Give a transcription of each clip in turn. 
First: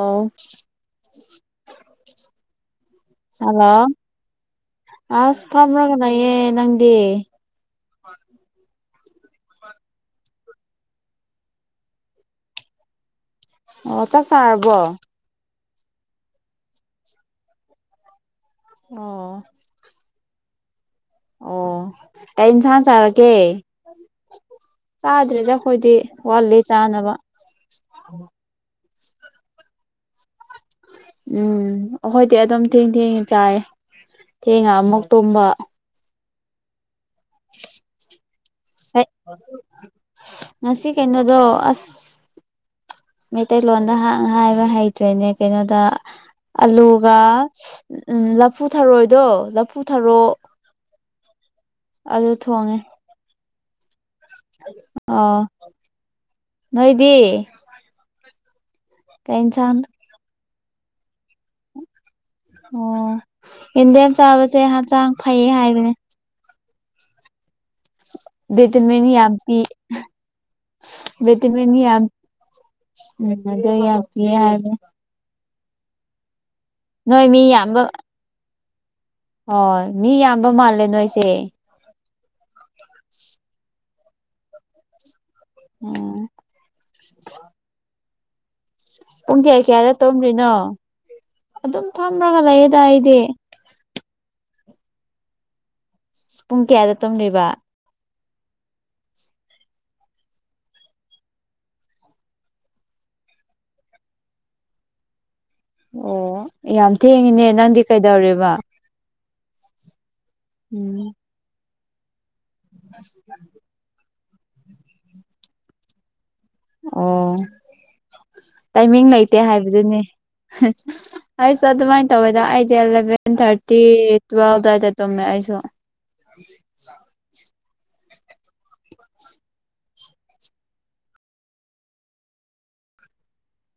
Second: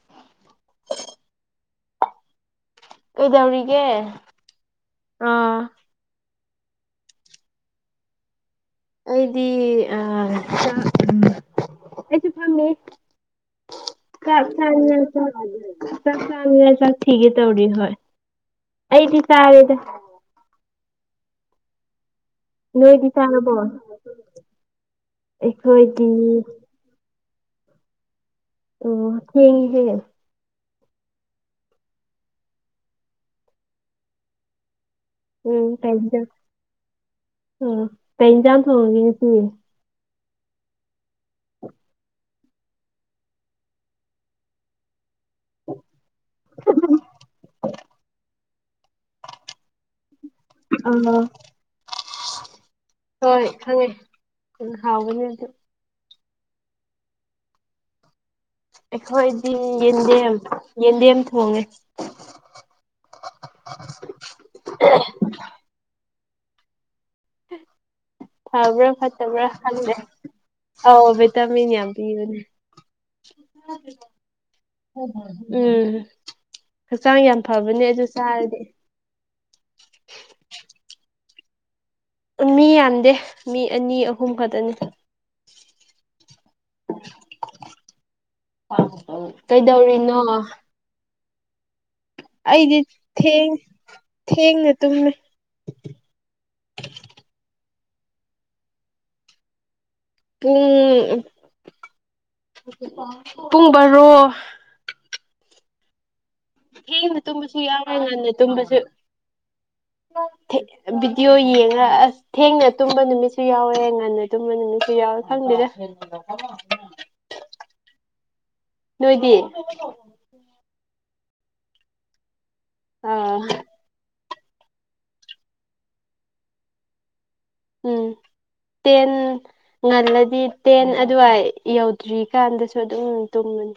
ꯑꯣꯥ ꯍꯜꯂꯣ ꯀꯩꯗꯧꯔꯤꯒꯦ ꯑꯁ ꯑꯥ ꯐꯥꯝꯔꯒꯂꯩꯌ‌ꯦ ꯅꯪꯗꯤ ꯍ ꯑꯩꯗꯤ ꯑ ꯑꯩꯁꯨ ꯐꯝꯃꯦ ꯑꯣ ꯆꯥꯛ ꯆꯥꯔꯕꯣ ꯆꯥꯏꯅꯦ ꯆꯞ ꯆꯥꯅꯤꯅ ꯆꯥꯛ ꯊꯤꯒꯦ ꯇꯧꯔꯤ ꯍꯣꯏ ꯑꯩꯗꯤ ꯑꯣ ꯆꯥꯔꯦꯗ ꯑꯣ ꯀꯩꯏꯟꯁꯥꯡ ꯅꯣꯏꯗꯤ ꯆꯥꯔꯒꯦ ꯆꯥꯔꯕꯣ ꯆꯥꯗ꯭ꯔꯦꯗ ꯑꯩꯈꯣꯏꯗꯤ ꯋꯥꯠꯂꯤ ꯆꯥꯅꯕ ꯑꯣ ꯊ‌ꯦꯡꯉ ꯍꯦ ꯎꯝ ꯑꯩꯈꯣꯏꯗꯤ ꯑꯗꯨꯝ ꯊꯦꯡ ꯊꯦꯡꯉ ꯆꯥꯏ ꯊꯦꯡꯉ ꯑꯃꯨꯛ ꯇꯨꯝꯕ ꯍꯩ [inaudible] ꯉꯁꯤ ꯀꯩꯅꯣꯗꯣ ꯑꯁ ꯃꯩꯇꯩꯂꯣꯟꯗ ꯍꯥꯡ ꯍꯥꯏꯕ ꯍꯩ ꯑꯗꯨꯠꯇ꯭ꯔꯅꯦ ꯀꯩꯅꯣꯗ ꯑꯂꯨꯒ ꯎꯝ ꯂꯐꯨ ꯊꯥꯔꯣꯑꯣꯗꯣ ꯂꯐꯨ ꯊꯥꯔꯣꯑꯣ ꯑ ꯑꯗꯨ ꯊꯣꯡꯉꯦ ꯍꯣꯏ ꯈꯪꯉꯦ ꯑ ꯍꯥꯎꯕꯅꯦ ꯑꯗꯨ ꯅꯣꯏꯗꯤ ꯀꯩ ꯑꯩꯈꯣꯏꯗꯤ ꯏꯟꯁꯥꯡ ꯌꯦꯟꯗꯦꯝ ꯌꯦꯟꯗꯦꯝ ꯊꯣꯡꯉꯦ ꯑꯣ ꯌꯦꯟꯗꯦꯝ ꯆꯥꯕꯁꯦ ꯍꯛꯆꯥꯡ ꯐꯩꯌꯦ ꯍꯥꯏꯕꯅꯦ ꯍ [unintelligible] ꯐꯕ꯭ꯔꯥ ꯚꯤꯇꯃꯤꯟ ꯌꯥꯝ ꯐꯠꯇꯕ꯭ꯔꯥ ꯄꯤ ꯈꯪꯗ‌ꯦ ꯑꯧ ꯚꯤꯇꯥꯃꯤꯟ ꯌꯥꯝ ꯄꯤꯕꯅꯦ ꯎꯝꯗ ꯌꯥꯄꯤ ꯌꯥ ꯎꯝ ꯍꯛꯆꯥꯡ ꯅꯣꯏ ꯃꯤ ꯌꯥꯝ ꯌꯥꯝꯕ ꯐꯕꯅꯦ ꯑꯗꯨ ꯆꯥꯔꯗꯤ ꯃꯤ ꯌꯥꯝꯕ ꯃꯥꯜꯂꯦ ꯅꯣꯏꯁꯦ ꯃꯤ ꯌꯥꯝꯗꯦ ꯃꯤ ꯑꯅꯤ ꯑꯍꯨꯝ ꯈꯛꯇꯅꯤ ꯎꯝ [inaudible] ꯄꯨꯡ ꯀꯌꯥ ꯀꯌꯥꯗ ꯀꯩꯗꯧꯔꯤꯅꯣ ꯇꯨꯝꯗ꯭ꯔꯤꯅꯣ ꯑꯗꯨꯝ ꯊꯝ ꯑꯩꯗꯤ ꯊꯦꯡ ꯊꯦꯡꯅ ꯇꯨꯝꯃꯦ ꯄꯨꯡ ꯀꯌꯥꯗ ꯇꯨꯝꯂꯤꯕ ꯄꯨꯡ ꯄꯨꯡ ꯕꯥꯔꯣ ꯑꯣ ꯌꯥꯝ ꯊꯦꯡꯅ ꯊꯦꯡꯉꯤꯅꯦ ꯇꯨꯝꯕꯁꯨ ꯅꯪꯗꯤ ꯌꯥꯎꯋꯦ ꯉꯟꯅ ꯀꯩꯗꯧꯔꯦꯕ ꯇꯨꯝꯕꯁꯨ ꯎꯝ ꯚꯤꯗꯤꯑꯣ ꯌꯦꯡꯉ ꯑꯁ ꯊꯦꯡꯅ ꯇꯨꯝꯕ ꯅꯨꯃꯤꯠꯁꯨ ꯌꯥꯎꯔꯦ ꯉꯟꯅ ꯇꯝꯕ ꯅꯨꯃꯤꯠꯁꯨ ꯌꯥꯎꯔ ꯈꯪꯗꯦꯗꯥ ꯑꯣ ꯇꯥꯏꯃꯤꯡ ꯅꯣꯏꯗꯤ ꯂꯩꯇꯦ ꯍꯥꯏꯕꯗꯨꯅꯤ ꯑꯩꯁ ꯑꯗꯨꯃꯥꯏꯅ ꯇꯧꯋꯦꯗ ꯑꯩꯗꯤ ꯑꯦꯂꯚꯦꯟ ꯑꯥ ꯊꯥꯔꯇꯤ ꯇꯨꯋꯦꯜꯚ ꯗꯥꯏꯗ ꯇꯨꯝꯃꯦ ꯑꯩꯁꯨ ꯎꯝ [inaudible] ꯇꯦꯟ ꯉꯜꯂꯗꯤ ꯇꯦꯟ ꯑꯗꯨꯋꯥꯏ ꯌꯧꯗ꯭ꯔꯤꯀꯥꯟꯗꯁꯨ ꯑꯗꯨꯝ ꯇꯨꯝꯕꯅꯤ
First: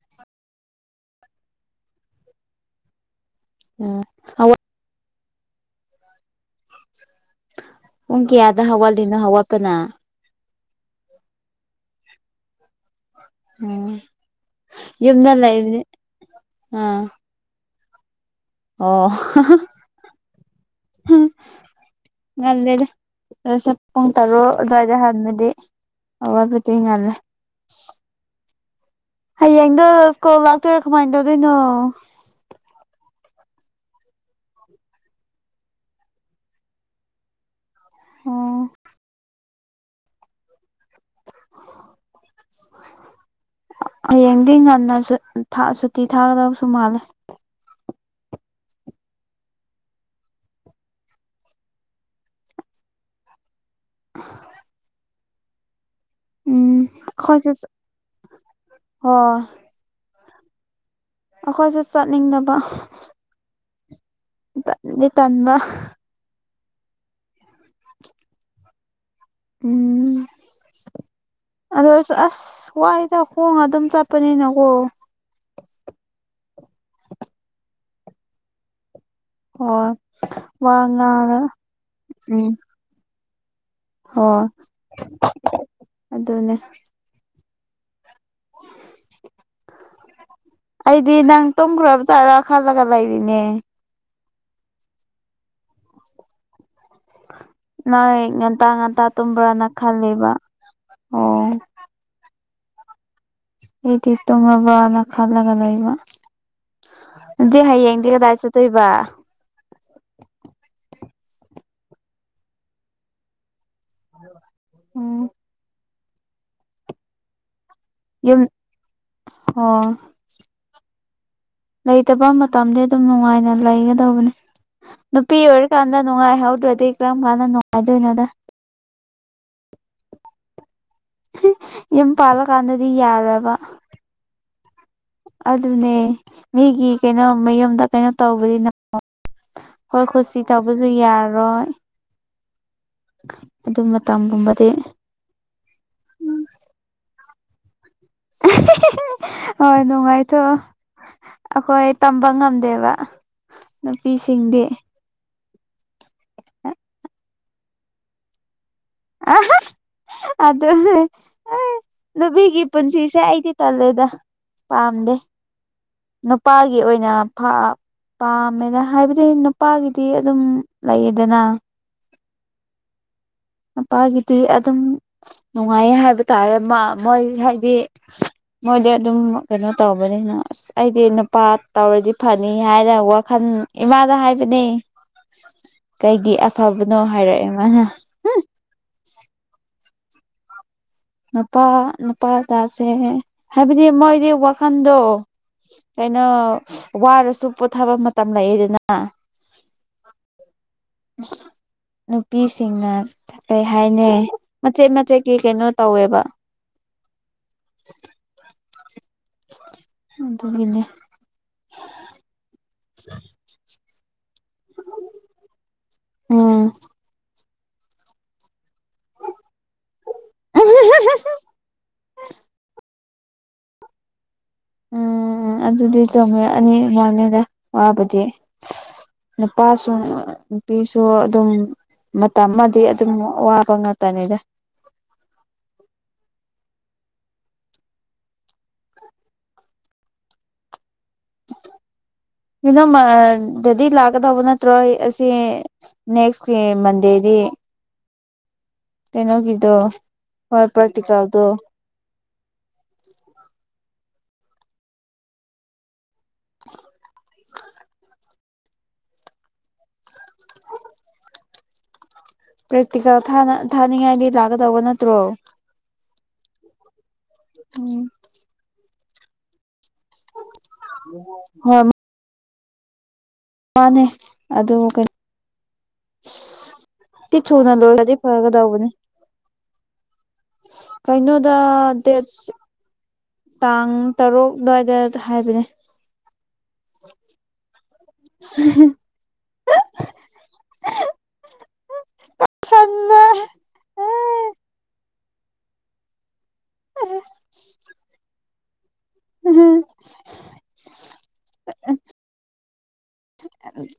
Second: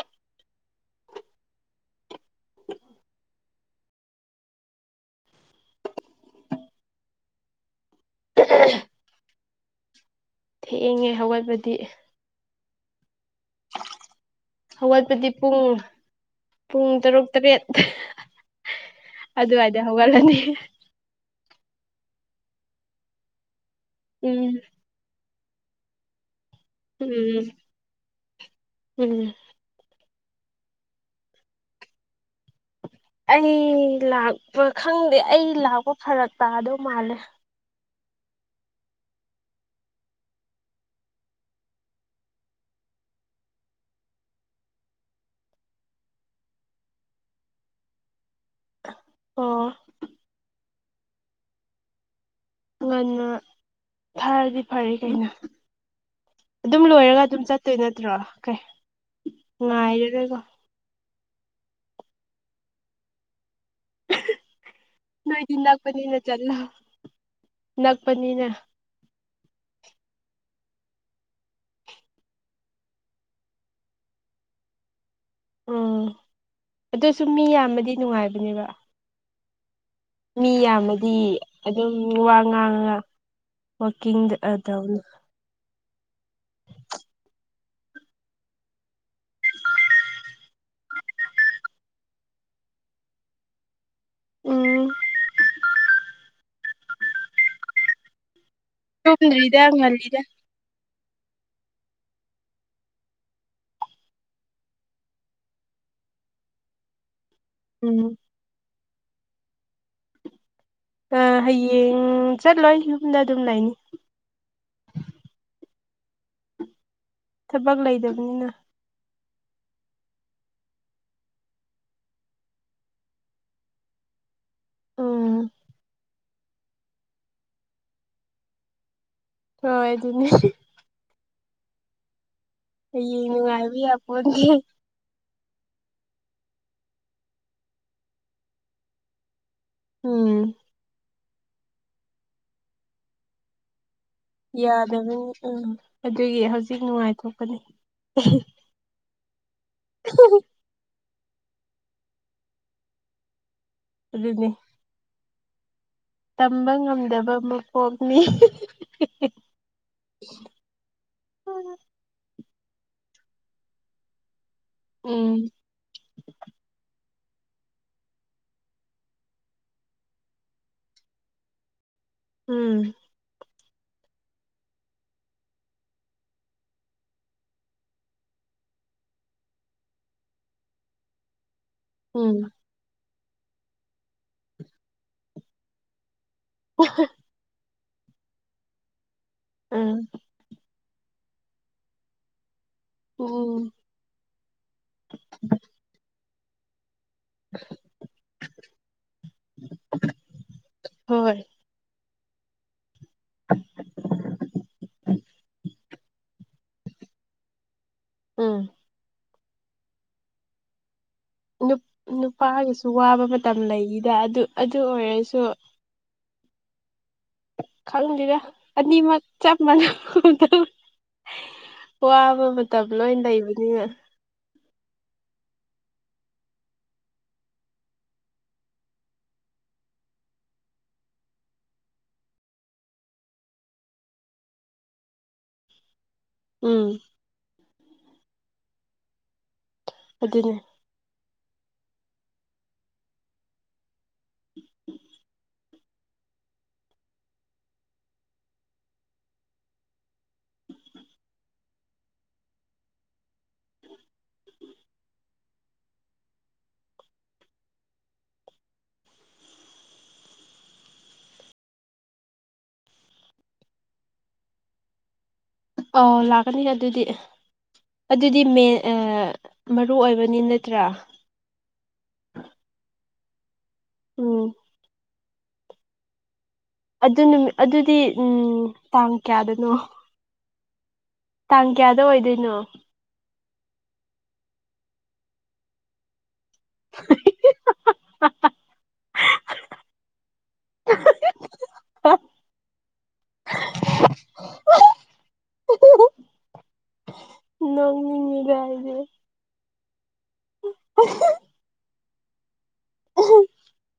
ꯑꫭ ꯄꯨꯡ ꯀꯌꯥꯗ ꯍꯧꯒꯠꯂꯤꯅꫭ ꯍꯧꯒꯠꯄꯅ ꯊꯦꯡ ꯎꯝ ꯍꯧꯋꯠꯄꯗꯤ ꯌꯨꯝꯗ ꯄꯨꯡ ꯂꯩꯕꯅꯤ ꯄꯨꯡ ꯑꯥ ꯇꯔꯨꯛ ꯇꯔꯦꯠ ꯑꯣ ꯑꯗꯨꯋꯥꯏꯗ ꯍꯧꯒꯠꯂꯅꯤ ꯉꯜꯂ‌ꯦꯗ ꯄꯨꯡ ꯇꯔꯨꯛ ꯎꯝ ꯑꯗꯨꯋꯥꯏꯗ ꯍꯥꯟꯕꯗꯤ ꯑꯋꯥꯠꯄꯗꯤ ꯉꯜꯂꯦ ꯎꯝ ꯎꯝ ꯍꯌꯦꯡꯗꯣ ꯁ꯭ꯀꯨꯜ ꯂꯥꯛꯇꯣꯏꯔꯥ ꯀꯃꯥꯏꯅ ꯇꯧꯗꯣꯏꯅꯣ ꯑꯩ ꯂꯥꯛꯄ ꯈꯪꯗꯦ ꯑꯩ ꯂꯥꯛꯄ ꯐꯔꯛ ꯇꯥꯗꯧ ꯃꯥꯜꯂꯦ ꯎꯝ ꯍꯌꯦꯡꯗꯤ ꯉꯟꯅ ꯁꯨꯠ ꯊꯥ ꯁꯨꯇꯤ ꯊꯥꯒꯗꯕꯁꯨ ꯃꯥꯜꯂꯦ ꯑꯣ ꯉꯟꯅ ꯊꯥꯔꯗꯤ ꯐꯔꯦ ꯀꯩꯅꯣ ꯎꯝ ꯑꯗꯨꯝ ꯂꯣꯏꯔꯒ ꯑꯗꯨꯝ ꯑꯩꯈꯣꯏꯁꯨ ꯆꯠꯇꯣꯏ ꯅꯠꯇ꯭ꯔꯣ ꯀꯩ ꯍꯣꯏ ꯉꯥꯏꯔꯒꯀꯣ ꯑꯈꯣꯏꯁꯨ ꯆꯠꯅꯤꯡꯗꯕ ꯇꯟꯗꯤ ꯇꯟꯕ ꯅꯣꯏꯗꯤ ꯅꯛꯄꯅꯤꯅ ꯆꯠꯂꯣ ꯅꯛꯄꯅꯤꯅ ꯎꯝ ꯑꯗꯨ ꯑꯣꯏ ꯑꯁ ꯋꯥꯏꯗ ꯈꯣꯡꯉ ꯑꯗꯨꯝ ꯆꯠꯄꯅꯤꯅꯀꯣ ꯎꯝ ꯑꯗꯨꯁꯨ ꯃꯤ ꯌꯥꯝꯃꯗꯤ ꯅꯨꯡꯉꯥꯏꯕꯅꯦꯕ ꯑꯣ ꯃꯤ ꯌꯥꯝꯃꯗꯤ ꯑꯗꯨꯝ ꯎꯝ ꯋꯥꯉꯥꯡꯉꯒ ꯋꯥꯛꯀꯤꯡ ꯍꯣꯏ ꯇꯧꯅꯤ ꯑꯗꯨꯅꯦ [inaudible] ꯑꯩꯗꯤ ꯅꯪ ꯇꯨꯝꯈ꯭ꯔꯕ ꯆꯠꯔ ꯈꯜꯂꯒ ꯂꯩꯔꯤꯅꯦ ꯎꯝ ꯅꯣꯏ ꯉꯟꯇꯥ ꯉꯟꯇꯥ ꯇꯨꯝꯗ꯭ꯔꯤꯗ ꯇꯨꯝꯕ꯭ꯔꯅ ꯉꯜꯂꯤꯗ ꯈꯜꯂꯤꯕ ꯑꯣ ꯑꯩꯗꯤ ꯇꯣꯡꯉꯕꯅ ꯈꯜꯂꯒ ꯂꯩꯕ ꯑꯗꯨꯗꯤ ꯎꯝ ꯍꯌꯦꯡꯗꯤ ꯀꯗꯥꯏ ꯆꯠ ꯇꯣꯏꯕ ꯑ ꯍꯌꯦꯡ ꯆꯠꯂꯣꯏ ꯌꯨꯝꯗ ꯑꯗꯨꯝ ꯂꯩꯅꯤ ꯎꯝ ꯊꯕꯛ ꯂꯩ ꯌꯨꯝ ꯑꫭ ꯂꯩꯇꯕ ꯃꯇꯝꯗꯤ ꯑꯗꯨꯝ ꯅꯨꯡꯉꯥꯏꯅ ꯂꯩꯒꯗꯧꯕꯅꯤ ꯅꯨꯄꯤ ꯎꯝ ꯑꯣꯏꯔꯤꯀꯥꯟꯗ ꯅꯨꯡꯉꯥꯏꯍꯧꯗ꯭ꯔꯗꯤ ꯀꯔꯝ ꯀꯥꯟꯗ ꯅꯨꯡꯉꯥꯏꯗꯣꯏꯅꯣꯗ ꯍꯣꯏ ꯑꯗꯨꯅꯤ ꯌꯨꯝ ꯄꯥꯜꯂꯀꯥꯟꯗꯗꯤ ꯌꯥꯔꯣꯏꯕ ꯍꯣꯏ [unintelligible] ꯑꯗꯨꯅꯦ ꯃꯤꯒꯤ ꯀꯩꯅꯣ ꯃꯌꯨꯝꯗ ꯀꯩꯅꯣ ꯇꯧꯕꯅꯤꯅ ꯍꯣꯏ ꯎꯝ ꯀꯨꯁꯤ ꯇꯧꯕꯁꯨ ꯌꯥꯔꯣꯏ ꯑꯗꯨ ꯃꯇꯝꯒꯨꯝ ꯌꯥꯗꯕꯅꯤ ꯎꯝ ꯑꯗꯨꯒꯤ ꯍꯧꯖꯤꯛ ꯅꯨꯡꯉꯥꯏꯊꯣꯛꯄꯅꯤ ꯍꯣꯏ ꯅꯨꯡꯉꯥꯏꯊꯣꯛꯑꯣ ꯑꯩꯈꯣꯏ ꯇꯝꯕ ꯉꯝꯗꯦꯕ ꯑꯗꯨꯅꯤ ꯅꯨꯄꯤꯁꯤꯡꯗꯤ ꯇꯝꯕ ꯉꯝꯗꯕ ꯃꯄꯣꯛꯅꯤ ꯑꯍꯥ ꯑꯗꯨ ꯍꯣꯏ ꯅꯨꯄꯤꯒꯤ ꯄꯨꯟꯁꯤꯁꯦ ꯑꯩꯗꯤ ꯇꯜꯂꯦꯗ ꯄꯥꯝꯗꯦ ꯎꯝ ꯅꯨꯄꯥꯒꯤ ꯑꯣꯏꯅꯥ ꯄꯥꯝꯃꯦꯗ ꯍꯥꯏꯕꯗꯤ ꯅꯨꯄꯥꯒꯤꯗꯤ ꯑꯗꯨꯝ ꯂꯩꯌꯦꯗꯅ ꯎꯝ ꯅꯨꯄꯥꯒꯤꯗꯤ ꯑꯗꯨꯝ ꯅꯨꯡꯉꯥꯏꯌꯦ ꯍꯥꯏꯕ ꯇꯥꯔꯦ ꯃꯥ ꯃꯣꯏ ꯍꯥꯏꯗꯤ ꯃꯣꯏꯗꯤ ꯑꯗꯨꯝ ꯀꯩꯅꯣ ꯇꯧꯕꯅꯤꯅ ꯑꯁ ꯑꯩꯗꯤ ꯅꯨꯄꯥ ꯇꯧꯔꯗꯤ ꯎꯝ ꯐꯅꯤ ꯍꯥꯏꯅ ꯋꯥꯈꯟ ꯏꯃꯥꯗ ꯍꯥꯏꯕꯅꯦ ꯀꯩꯒꯤ ꯑ ꯐꯕꯅꯣ ꯍꯥꯏꯔꯛꯑꯦ ꯃꯥꯅ ꯎꯝ ꯅꯨꯄꯥ ꯅꯨꯄꯥꯗꯥꯁꯦ ꯎꯝ ꯍꯥꯏꯕꯗꯤ ꯃꯣꯏꯗꯤ ꯋꯥꯈꯟꯗꯣ ꯀꯩꯅꯣ ꯋꯥꯔꯁꯨ ꯄꯣꯊꯥꯕ ꯃꯇꯝ ꯂꯩꯗꯅ ꯍꯣꯏ ꯅꯨꯄꯤꯁꯤꯡꯅ ꯀꯩ ꯍꯥꯏꯅꯤ ꯃꯆꯦꯠ ꯃꯆꯦꯠꯀꯤ ꯀꯩꯅꯣ ꯇꯧꯋꯦꯕ [inaudible] ꯎꯝ [inaudible] ꯑꯗꯨꯒꯤꯅꯦ ꯅꯨꯄꯥꯒꯤꯁꯨ ꯋꯥꯕ ꯃꯇꯝ ꯂꯩꯗ ꯑꯗꯨ ꯑꯗꯨ ꯑꯣꯏꯔꯁꯨ [inaudible] ꯎꯝ ꯈꯪꯗꯦꯗ ꯑꯅꯤꯃꯛ ꯆꯞ ꯃꯥꯟꯅꯕꯒꯨꯝ ꯇꯧꯏꯗ [inaudible] ꯋꯥꯕ ꯃꯇꯝ ꯂꯣꯏ ꯂꯩꯕꯅꯤꯅ ꯎꯝ ꯎꯝ ꯑꯗꯨꯗꯤ ꯆꯨꯝꯃꯦ ꯑꯅꯤ ꯃꯥꯟꯅꯩꯗ ꯋꯥꯕꯗꯤ ꯅꯨꯄꯥꯁꯨ ꯅꯨꯄꯤꯁꯨ ꯑꯗꯨꯝ ꯃꯇꯝ ꯑꯃꯗꯤ ꯑꯗꯨꯝ ꯋꯥꯕ ꯉꯥꯛꯇꯅꯤꯗ ꯎꯝ ꯑꯗꯨꯅꯦ ꯑꯗꯨꯗꯗꯤ ꯂꯥꯛꯀꯗꯧꯕ ꯅꯠꯇ꯭ꯔꯣ ꯑꯩ ꯑꯁꯤ ꯅꯦꯛꯁꯀꯤ ꯃꯟꯗꯦꯗꯤ ꯀꯩꯅꯣꯒꯤꯗꯣ ꯍꯣꯏ ꯄ꯭ꯔꯦꯛꯇꯤꯀꯦꯜꯗꯣ [inaudible] [unintelligible] ꯄ꯭ꯔꯦꯛꯇꯤꯀꯦꯜ ꯊꯥꯅ ꯊꯥꯅꯤꯡꯉꯥꯏꯗꯤ ꯂꯥꯛꯀꯗꯧꯕ ꯅꯠꯇ꯭ꯔꯣ ꯑꯧ ꯂꯥꯛꯀꯅꯤꯗ ꯑꯗꯨꯗꯤ ꯎꯝ [inaudible] ꯑꯗꯨꯗꯤ ꯃꯦꯟ ꯃꯔꯨ ꯑꯣꯏꯕꯅꯤ ꯅꯠꯇ꯭ꯔꯥ ꯍꯣꯏ [unintelligible] ꯃꯥꯅꯦ ꯎꯝ ꯑꯗꯣ ꯀꯩ ꯑꯗꯨ ꯅꯨꯃꯤꯠ ꯑꯗꯨꯗꯤ ꯎꯝ ꯇꯥꯡ ꯀꯌꯥꯗꯅꯣ [inaudible] ꯀꯩꯅꯣꯗꯣ ꯇꯥꯡ ꯀꯌꯥꯗ ꯑꯣꯏꯗꯣꯏꯅꯣ ꯗꯦꯠꯁ ꯇꯥꯡ ꯇꯔꯨꯛ ꯑꯗꯨꯋꯥꯏꯗ ꯍꯥꯏꯕꯅꯦ [inaudible] [unintelligible] ꯁꯟꯅ [unintelligible] ꯅꯣꯛꯅꯤꯡꯉꯦꯗ ꯑꯩꯗꯤ ꯎꯝ [inaudible] [inaudible]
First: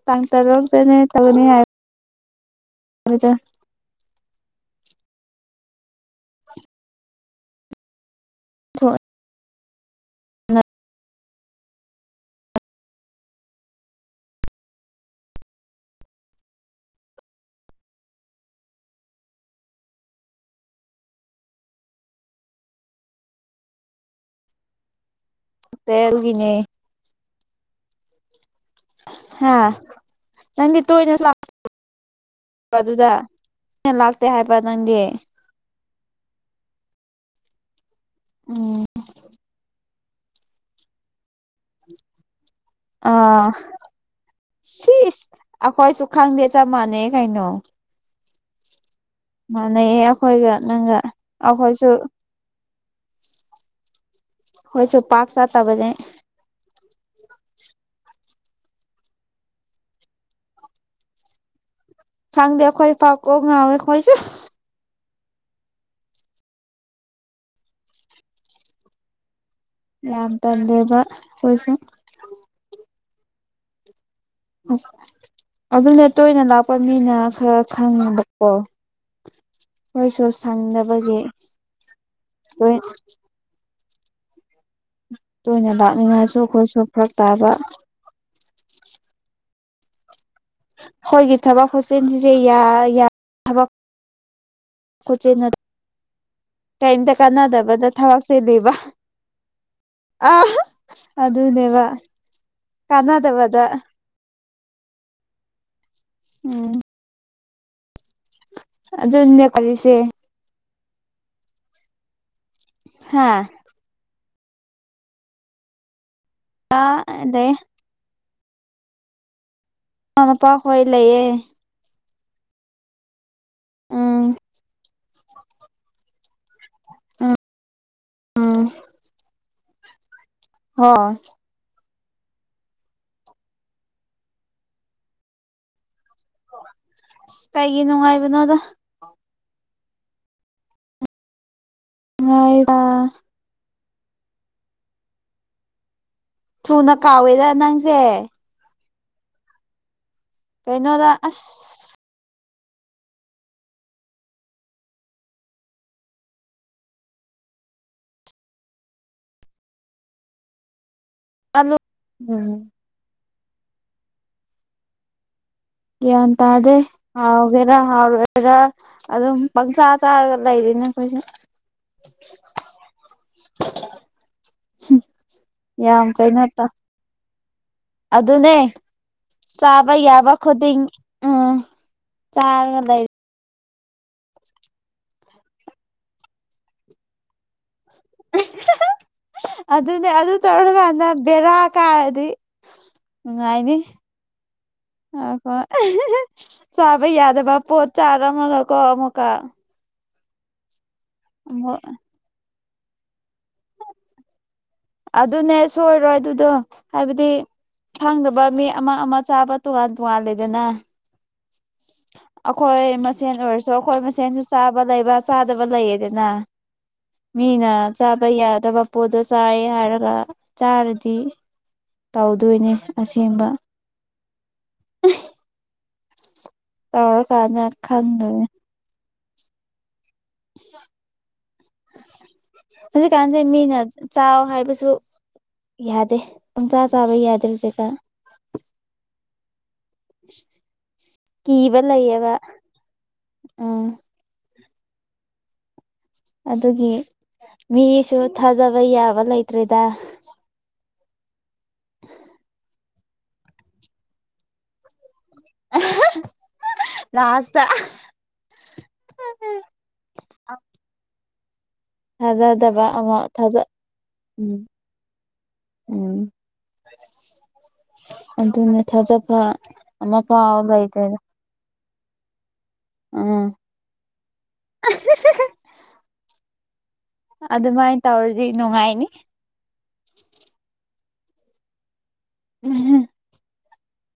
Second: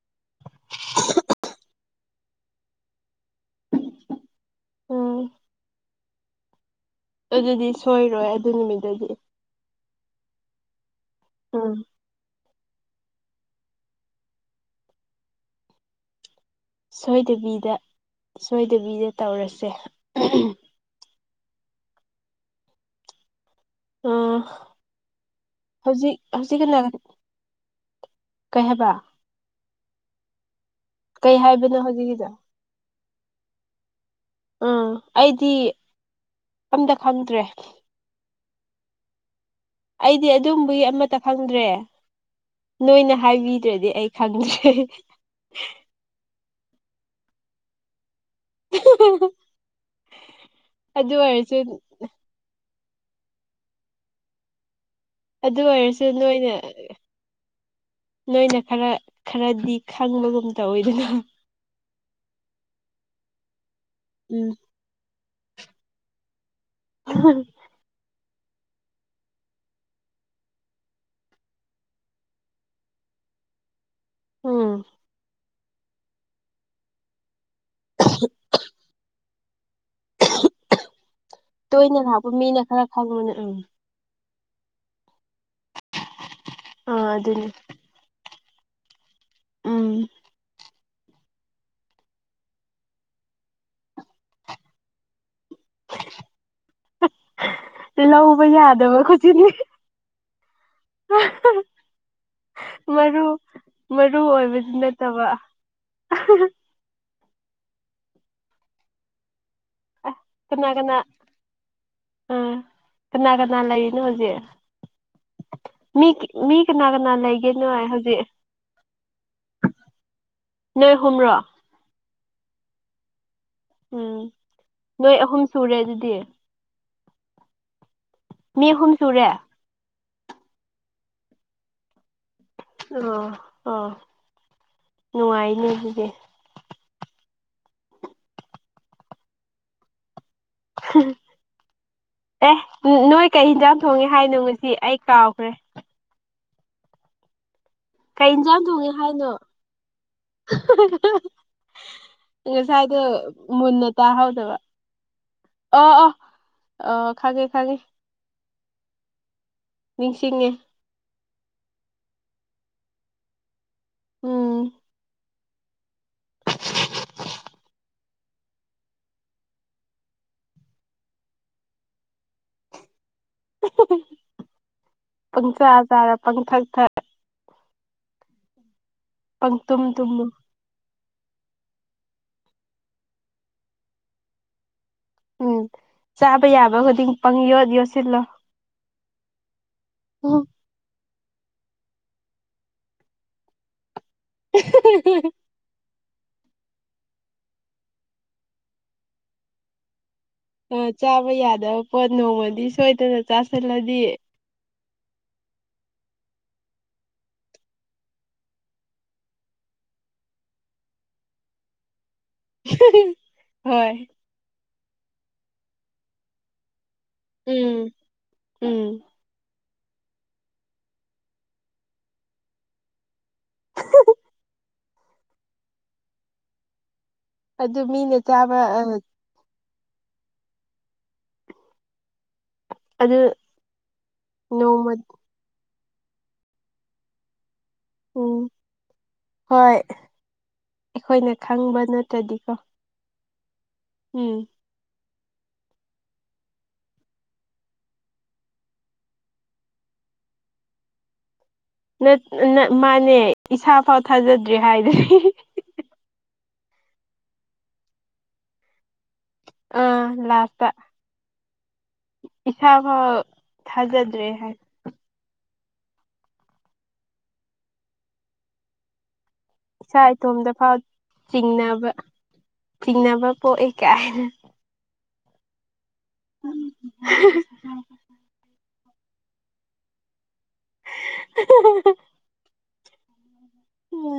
ꯇꯥꯡ ꯇꯔꯨꯛꯇꯅꯦ ꯇꯧꯅꯤ ꯍꯥꯏ [unintelligible] ꯎꯝ ꯑꯗꯨꯗꯤ ꯁꯣꯏꯔꯣꯏ ꯑꯗꯨ ꯅꯨꯃꯤꯠꯇꯗꯤ ꯎꯝ ꯁꯣꯏꯗꯕꯤꯗ ꯁꯣꯏꯗꯕꯤꯗ ꯇꯧꯔꯁꯦ ꯑ ꯅꯠꯇꯦ ꯍꯧꯖꯤꯛ ꯑꯗꯨꯒꯤꯅꯦ ꯍꯧꯖꯤꯛ ꯀꯅꯥ ꯀꯩ ꯍꯥꯏꯕꯥ ꯍꯥ ꯅꯪꯗꯤ ꯀꯩ ꯍꯥꯏꯕꯅꯣ ꯍꯧꯖꯤꯛꯀꯤꯗꯣ ꯑꯗꯨꯗ ꯂꯥꯛꯇꯦ ꯍꯥꯏꯕ ꯅꯪꯗꯤ ꯁꯤ ꯑꯝꯇ ꯈꯪꯗ꯭ꯔꯦ [inaudible] ꯎꯝ [inaudible] ꯑꯩꯗꯤ ꯑꯗꯨꯝꯕꯒꯤ ꯑꯃꯠꯇ ꯈꯪꯗ꯭ꯔꯦ ꯅꯣꯏꯅ ꯑꯥ ꯍꯥꯏꯕꯤꯗ꯭ꯔꯗꯤ ꯑꯩ ꯈꯪꯗ꯭ꯔꯦ ꯁꯤꯁ ꯑꯩꯈꯣꯏꯁꯨ ꯈꯪꯗꯦ ꯆꯞ ꯃꯥꯟꯅꯩ ꯀꯩꯅꯣ [unintelligible] ꯃꯥꯟꯅꯩꯌꯦ ꯑꯩꯈꯣꯏꯒ ꯅꯪꯒ ꯑꯗꯨ ꯑꯣꯏꯔꯁꯨ ꯑꯩꯈꯣꯏꯁꯨ ꯍꯣꯏꯁꯨ ꯄꯥꯛ ꯆꯠꯇꯕꯅꯦ ꯅꯣꯏꯅꯦ ꯅꯣꯏꯅ ꯈꯔ ꯈꯔꯗꯤ ꯈꯪꯕꯒꯨꯝ ꯑꯣꯏꯗꯅ ꯁꯪꯗꯦ ꯑꯈꯣꯏ ꯐꯥꯎ ꯀꯣꯛ ꯉꯥꯎꯋꯦ ꯈꯣꯏꯁꯨ ꯎꯝ [unintelligible] ꯌꯥꯝ ꯇꯟꯗꯦꯕ ꯃꯣꯏꯁꯨ ꯎꯝ ꯑꯗꯨꯅꯦ ꯇꯣꯏꯅ ꯂꯥꯛꯄ ꯃꯤꯅ ꯈꯔ ꯈꯪꯉꯦꯕꯀꯣ ꯃꯣꯏꯁꯨ ꯁꯪꯅꯕꯒꯤ ꯂꯣꯏ ꯑꯥꯎ ꯇꯣꯏꯅ ꯂꯥꯛꯅꯤꯡꯉꯥꯏꯁꯨ ꯑꯩꯈꯣꯏꯁꯨ ꯑꯥ ꯐꯔꯛ ꯑꯗꯨꯅꯤ ꯇꯥꯕ ꯎꯝ ꯑꯩꯈꯣꯏꯒꯤ ꯊꯕꯛ ꯈꯨꯆꯤꯟꯖꯤꯁꯨ ꯌꯥ ꯌꯥ ꯊꯕꯛ ꯀꯣꯏꯆꯦꯟ ꯆꯦꯟꯅꯩ ꯀꯔꯤꯝꯇ ꯀꯥꯟꯅꯥꯗꯕꯗ ꯊꯕꯛ ꯂꯧꯕ ꯆꯦꯜꯂꯤꯕ ꯌꯥꯗꯕ ꯈꯨꯖꯤꯟꯅꯤ ꯑꯥꯍꯥ ꯑꯗꯨꯅꯦꯕ ꯃꯔꯨ ꯀꯥꯟꯅꯗꯕꯗ ꯃꯔꯨ ꯑꯣꯏꯕꯁꯤꯅ [inaudible] ꯇꯕ ꯎꯝ ꯑꯗꯨꯗ ꯅꯦ ꯀꯔꯤꯁꯦ ꯑꯁ ꯀꯅꯥ ꯀꯅꯥ ꯎꯝ ꯍꯥ ꯀꯅꯥ ꯀꯅꯥ ꯂꯩꯔꯤꯅꯣ ꯍꯧꯖꯤꯛ ꯃꯤ ꯃꯤ ꯀꯅꯥ ꯀꯅꯥ ꯂꯩ ꯂꯩꯒꯩ ꯍꯧꯖꯤꯛ ꯅꫭꯏ ꯃꯃꯥ ꯃꯄꯥꯍꯣꯏ ꯂꯩꯌꯦ ꯑꯍꯨꯝꯔꯣ ꯎꯝ ꯅꯣꯏ ꯑꯍꯨꯝ ꯁꯨꯔꯦ ꯑꯗꯨꯗꯤ ꯃꯤ ꯎꯝ ꯑꯍꯨꯝ ꯁꯨꯔꯦ ꯍ ꯑ ꯑꯣ ꯑꯥ ꯅꯨꯡꯉꯥꯏꯅꯦ ꯑꯗꯨꯗꯤ ꯀꯩꯒꯤ ꯅꯨꯡꯉꯥꯏꯕꯅꯣꯗ ꯑꯦ ꯉꯥꯏꯕ ꯅꯣꯏ ꯀꯩ ꯌꯦꯟꯁꯥꯡ ꯊꯣꯡꯉꯦ ꯍꯥꯏꯅꯣ ꯉꯁꯤ ꯑꯩ ꯀꯥꯎꯈ꯭ꯔꯦ ꯊꯨꯅ ꯀꯥꯎꯋꯦꯗ ꯅꯪꯁꯦ ꯌꯦꯟꯁꯥꯡ ꯊꯣꯡꯉꯤ ꯍꯥꯏꯅꯣ ꯀꯩꯅꯣꯗ ꯑꯁ ꯉꯁꯥꯏꯗꯣ ꯃꯨꯟꯅ ꯇꯥꯍꯧꯗꯕ ꯑꯣ ꯑꯣ ꯑ ꯈꯪꯉꯦ ꯈꯪꯉꯦ ꯅꯤꯡꯁꯤꯡꯉꯦ ꯑꯂꯣ ꯎꯝ ꯎꯝ ꯒ꯭ꯌꯥꯟ ꯇꯥꯗꯦ ꯍꯥꯎꯒꯦꯔꯥ ꯍꯥꯎꯔꯣꯏꯔꯥ ꯑꯗꯨꯝ ꯄꯪꯆꯥ ꯆꯥꯔꯒ ꯂꯩꯔꯤꯅꯦ ꯈꯣꯏꯁꯦ [unintelligible] ꯄꯪꯆꯥꯥ ꯌꯥꯝ ꯆꯥꯔ ꯀꯩꯅꯣ ꯄꯪꯊꯛ ꯇꯧ ꯊꯛ ꯑꯗꯨꯅꯦ ꯄꯪꯇꯨꯝ ꯆꯥꯕ ꯇꯨꯝꯃꯨ ꯌꯥꯕ ꯈꯨꯗꯤꯡ ꯑ ꯆꯥꯔꯒ ꯂꯩ ꯎꯝ ꯆꯥꯕ ꯌꯥꯕ ꯈꯨꯗꯤꯡ ꯄꯪ ꯌꯣ ꯌ ꯑꯗꯨꯅꯦ ꯑꯗꯨ ꯇꯧꯔꯀꯥꯟꯗ ꯚꯦꯔꯥꯛ ꯀꯥꯔꯗꯤ ꯅꯨꯡꯉꯥꯏꯅꯤ ꯑ ꯍꯣꯏ ꯆꯥꯕ ꯌꯥꯗꯕ ꯄꯣꯠ ꯆꯥꯔꯝꯃꯒꯀꯣ ꯑꯃꯨꯛꯀ ꯑ ꯆꯥꯕ ꯑꯃꯨꯛ ꯌꯥꯗꯕ ꯄꯣꯠ ꯅꯣꯡꯃꯗꯤ ꯁꯣꯏꯗꯅ ꯆꯥꯁꯤꯜꯂꯗꯤ ꯑꯗꯨꯅꯦ ꯁꯣꯏꯔꯣꯏ ꯑꯗꯨꯗꯣ ꯍꯥꯏꯕꯗꯤ ꯈꯪꯗꯕ ꯃꯤ ꯑꯃ ꯑꯃ ꯆꯥꯕ ꯇꯣꯉꯥꯟ ꯇꯣꯉꯥꯟꯂꯗꯅ ꯑꯈꯣꯏ ꯃꯁꯦꯟ ꯑꯣꯏꯔꯁꯨ ꯍꯣꯏ ꯑꯈꯣꯏ ꯃꯁꯦꯟꯁꯨ ꯆꯥꯕ ꯂꯩꯕ ꯆꯥꯗꯕ ꯂꯩꯌꯦꯗꯅ ꯃꯤꯅ ꯎꯝ ꯆꯥꯕ ꯌꯥꯗꯕ ꯎꯝ ꯄꯣꯠ ꯑꯗ ꯆꯥꯏ ꯍꯥꯏꯔꯒ ꯆꯥꯔꯗꯤ ꯇꯧꯗꯣꯏꯅꯤ ꯑꯁꯦꯡꯕ [unintelligible] ꯇꯧꯔ ꯀꯥꯟꯗ ꯈꯪꯗꯣꯏꯅꯦ꯫ ꯑ ꯑ [unintelligible] ꯑꯗꯨ ꯍꯧꯖꯤꯛꯀꯥꯟꯁꯦ ꯃꯤꯅ ꯆꯥꯎ ꯍꯥꯏꯕꯁꯨ ꯅꯣꯡꯃ ꯌꯥꯗꯦ ꯄꯪꯆꯥꯥ ꯆꯥꯕ ꯌꯥꯗꯦꯔꯤ ꯍꯧꯖꯤꯦꯀ ꯎꯝ ꯍꯣꯏ ꯑꯩꯈꯣꯏꯅ ꯀꯤꯕ ꯈꯪꯕ ꯂꯩꯑꯕ ꯅꯠꯇ꯭ꯔꯗꯤꯀꯣ ꯎꯝ ꯎꯝ ꯑꯗꯨꯒꯤ ꯃꯤꯁꯨ ꯊꯥꯖꯕ ꯌꯥꯕ ꯂꯩꯇ꯭ꯔꯦꯗ ꯃꯥꯅꯦ ꯏꯁꯥ ꯐꯥꯎ ꯊꯥꯖꯗ꯭ꯔꯦ ꯍꯥꯏꯗꯗꯤ ꯂꯥꯁꯇ ꯑꯥ ꯂꯥꯁꯇ ꯏꯁꯥ ꯊꯥꯖꯗꯕ ꯐꯥꯎ ꯑꯃ ꯊꯥꯖ ꯊꯥꯖꯗ꯭ꯔꯦ ꯍꯥꯏ ꯎꯝ ꯎꯝ ꯑꯗꯨꯅ ꯊꯥꯖꯕ ꯏꯁꯥ ꯑꯃꯄꯥ ꯏꯇꯣꯝꯗ ꯐꯥꯎ ꯍꯧꯒꯥꯏꯇꯗ ꯆꯤꯡꯅꯕ ꯆꯤꯡꯅꯕ ꯎꯝ ꯄꯣꯛꯑꯦ ꯀꯥꯏꯅ ꯎꯝ ꯑꯗꯨꯃꯥꯏꯅ ꯇꯧꯔꯗꯤ ꯅꯨꯡꯉꯥꯏꯅꯤ [unintelligible] ꯎꯝꯍꯝ ꯎꯝ [unintelligible]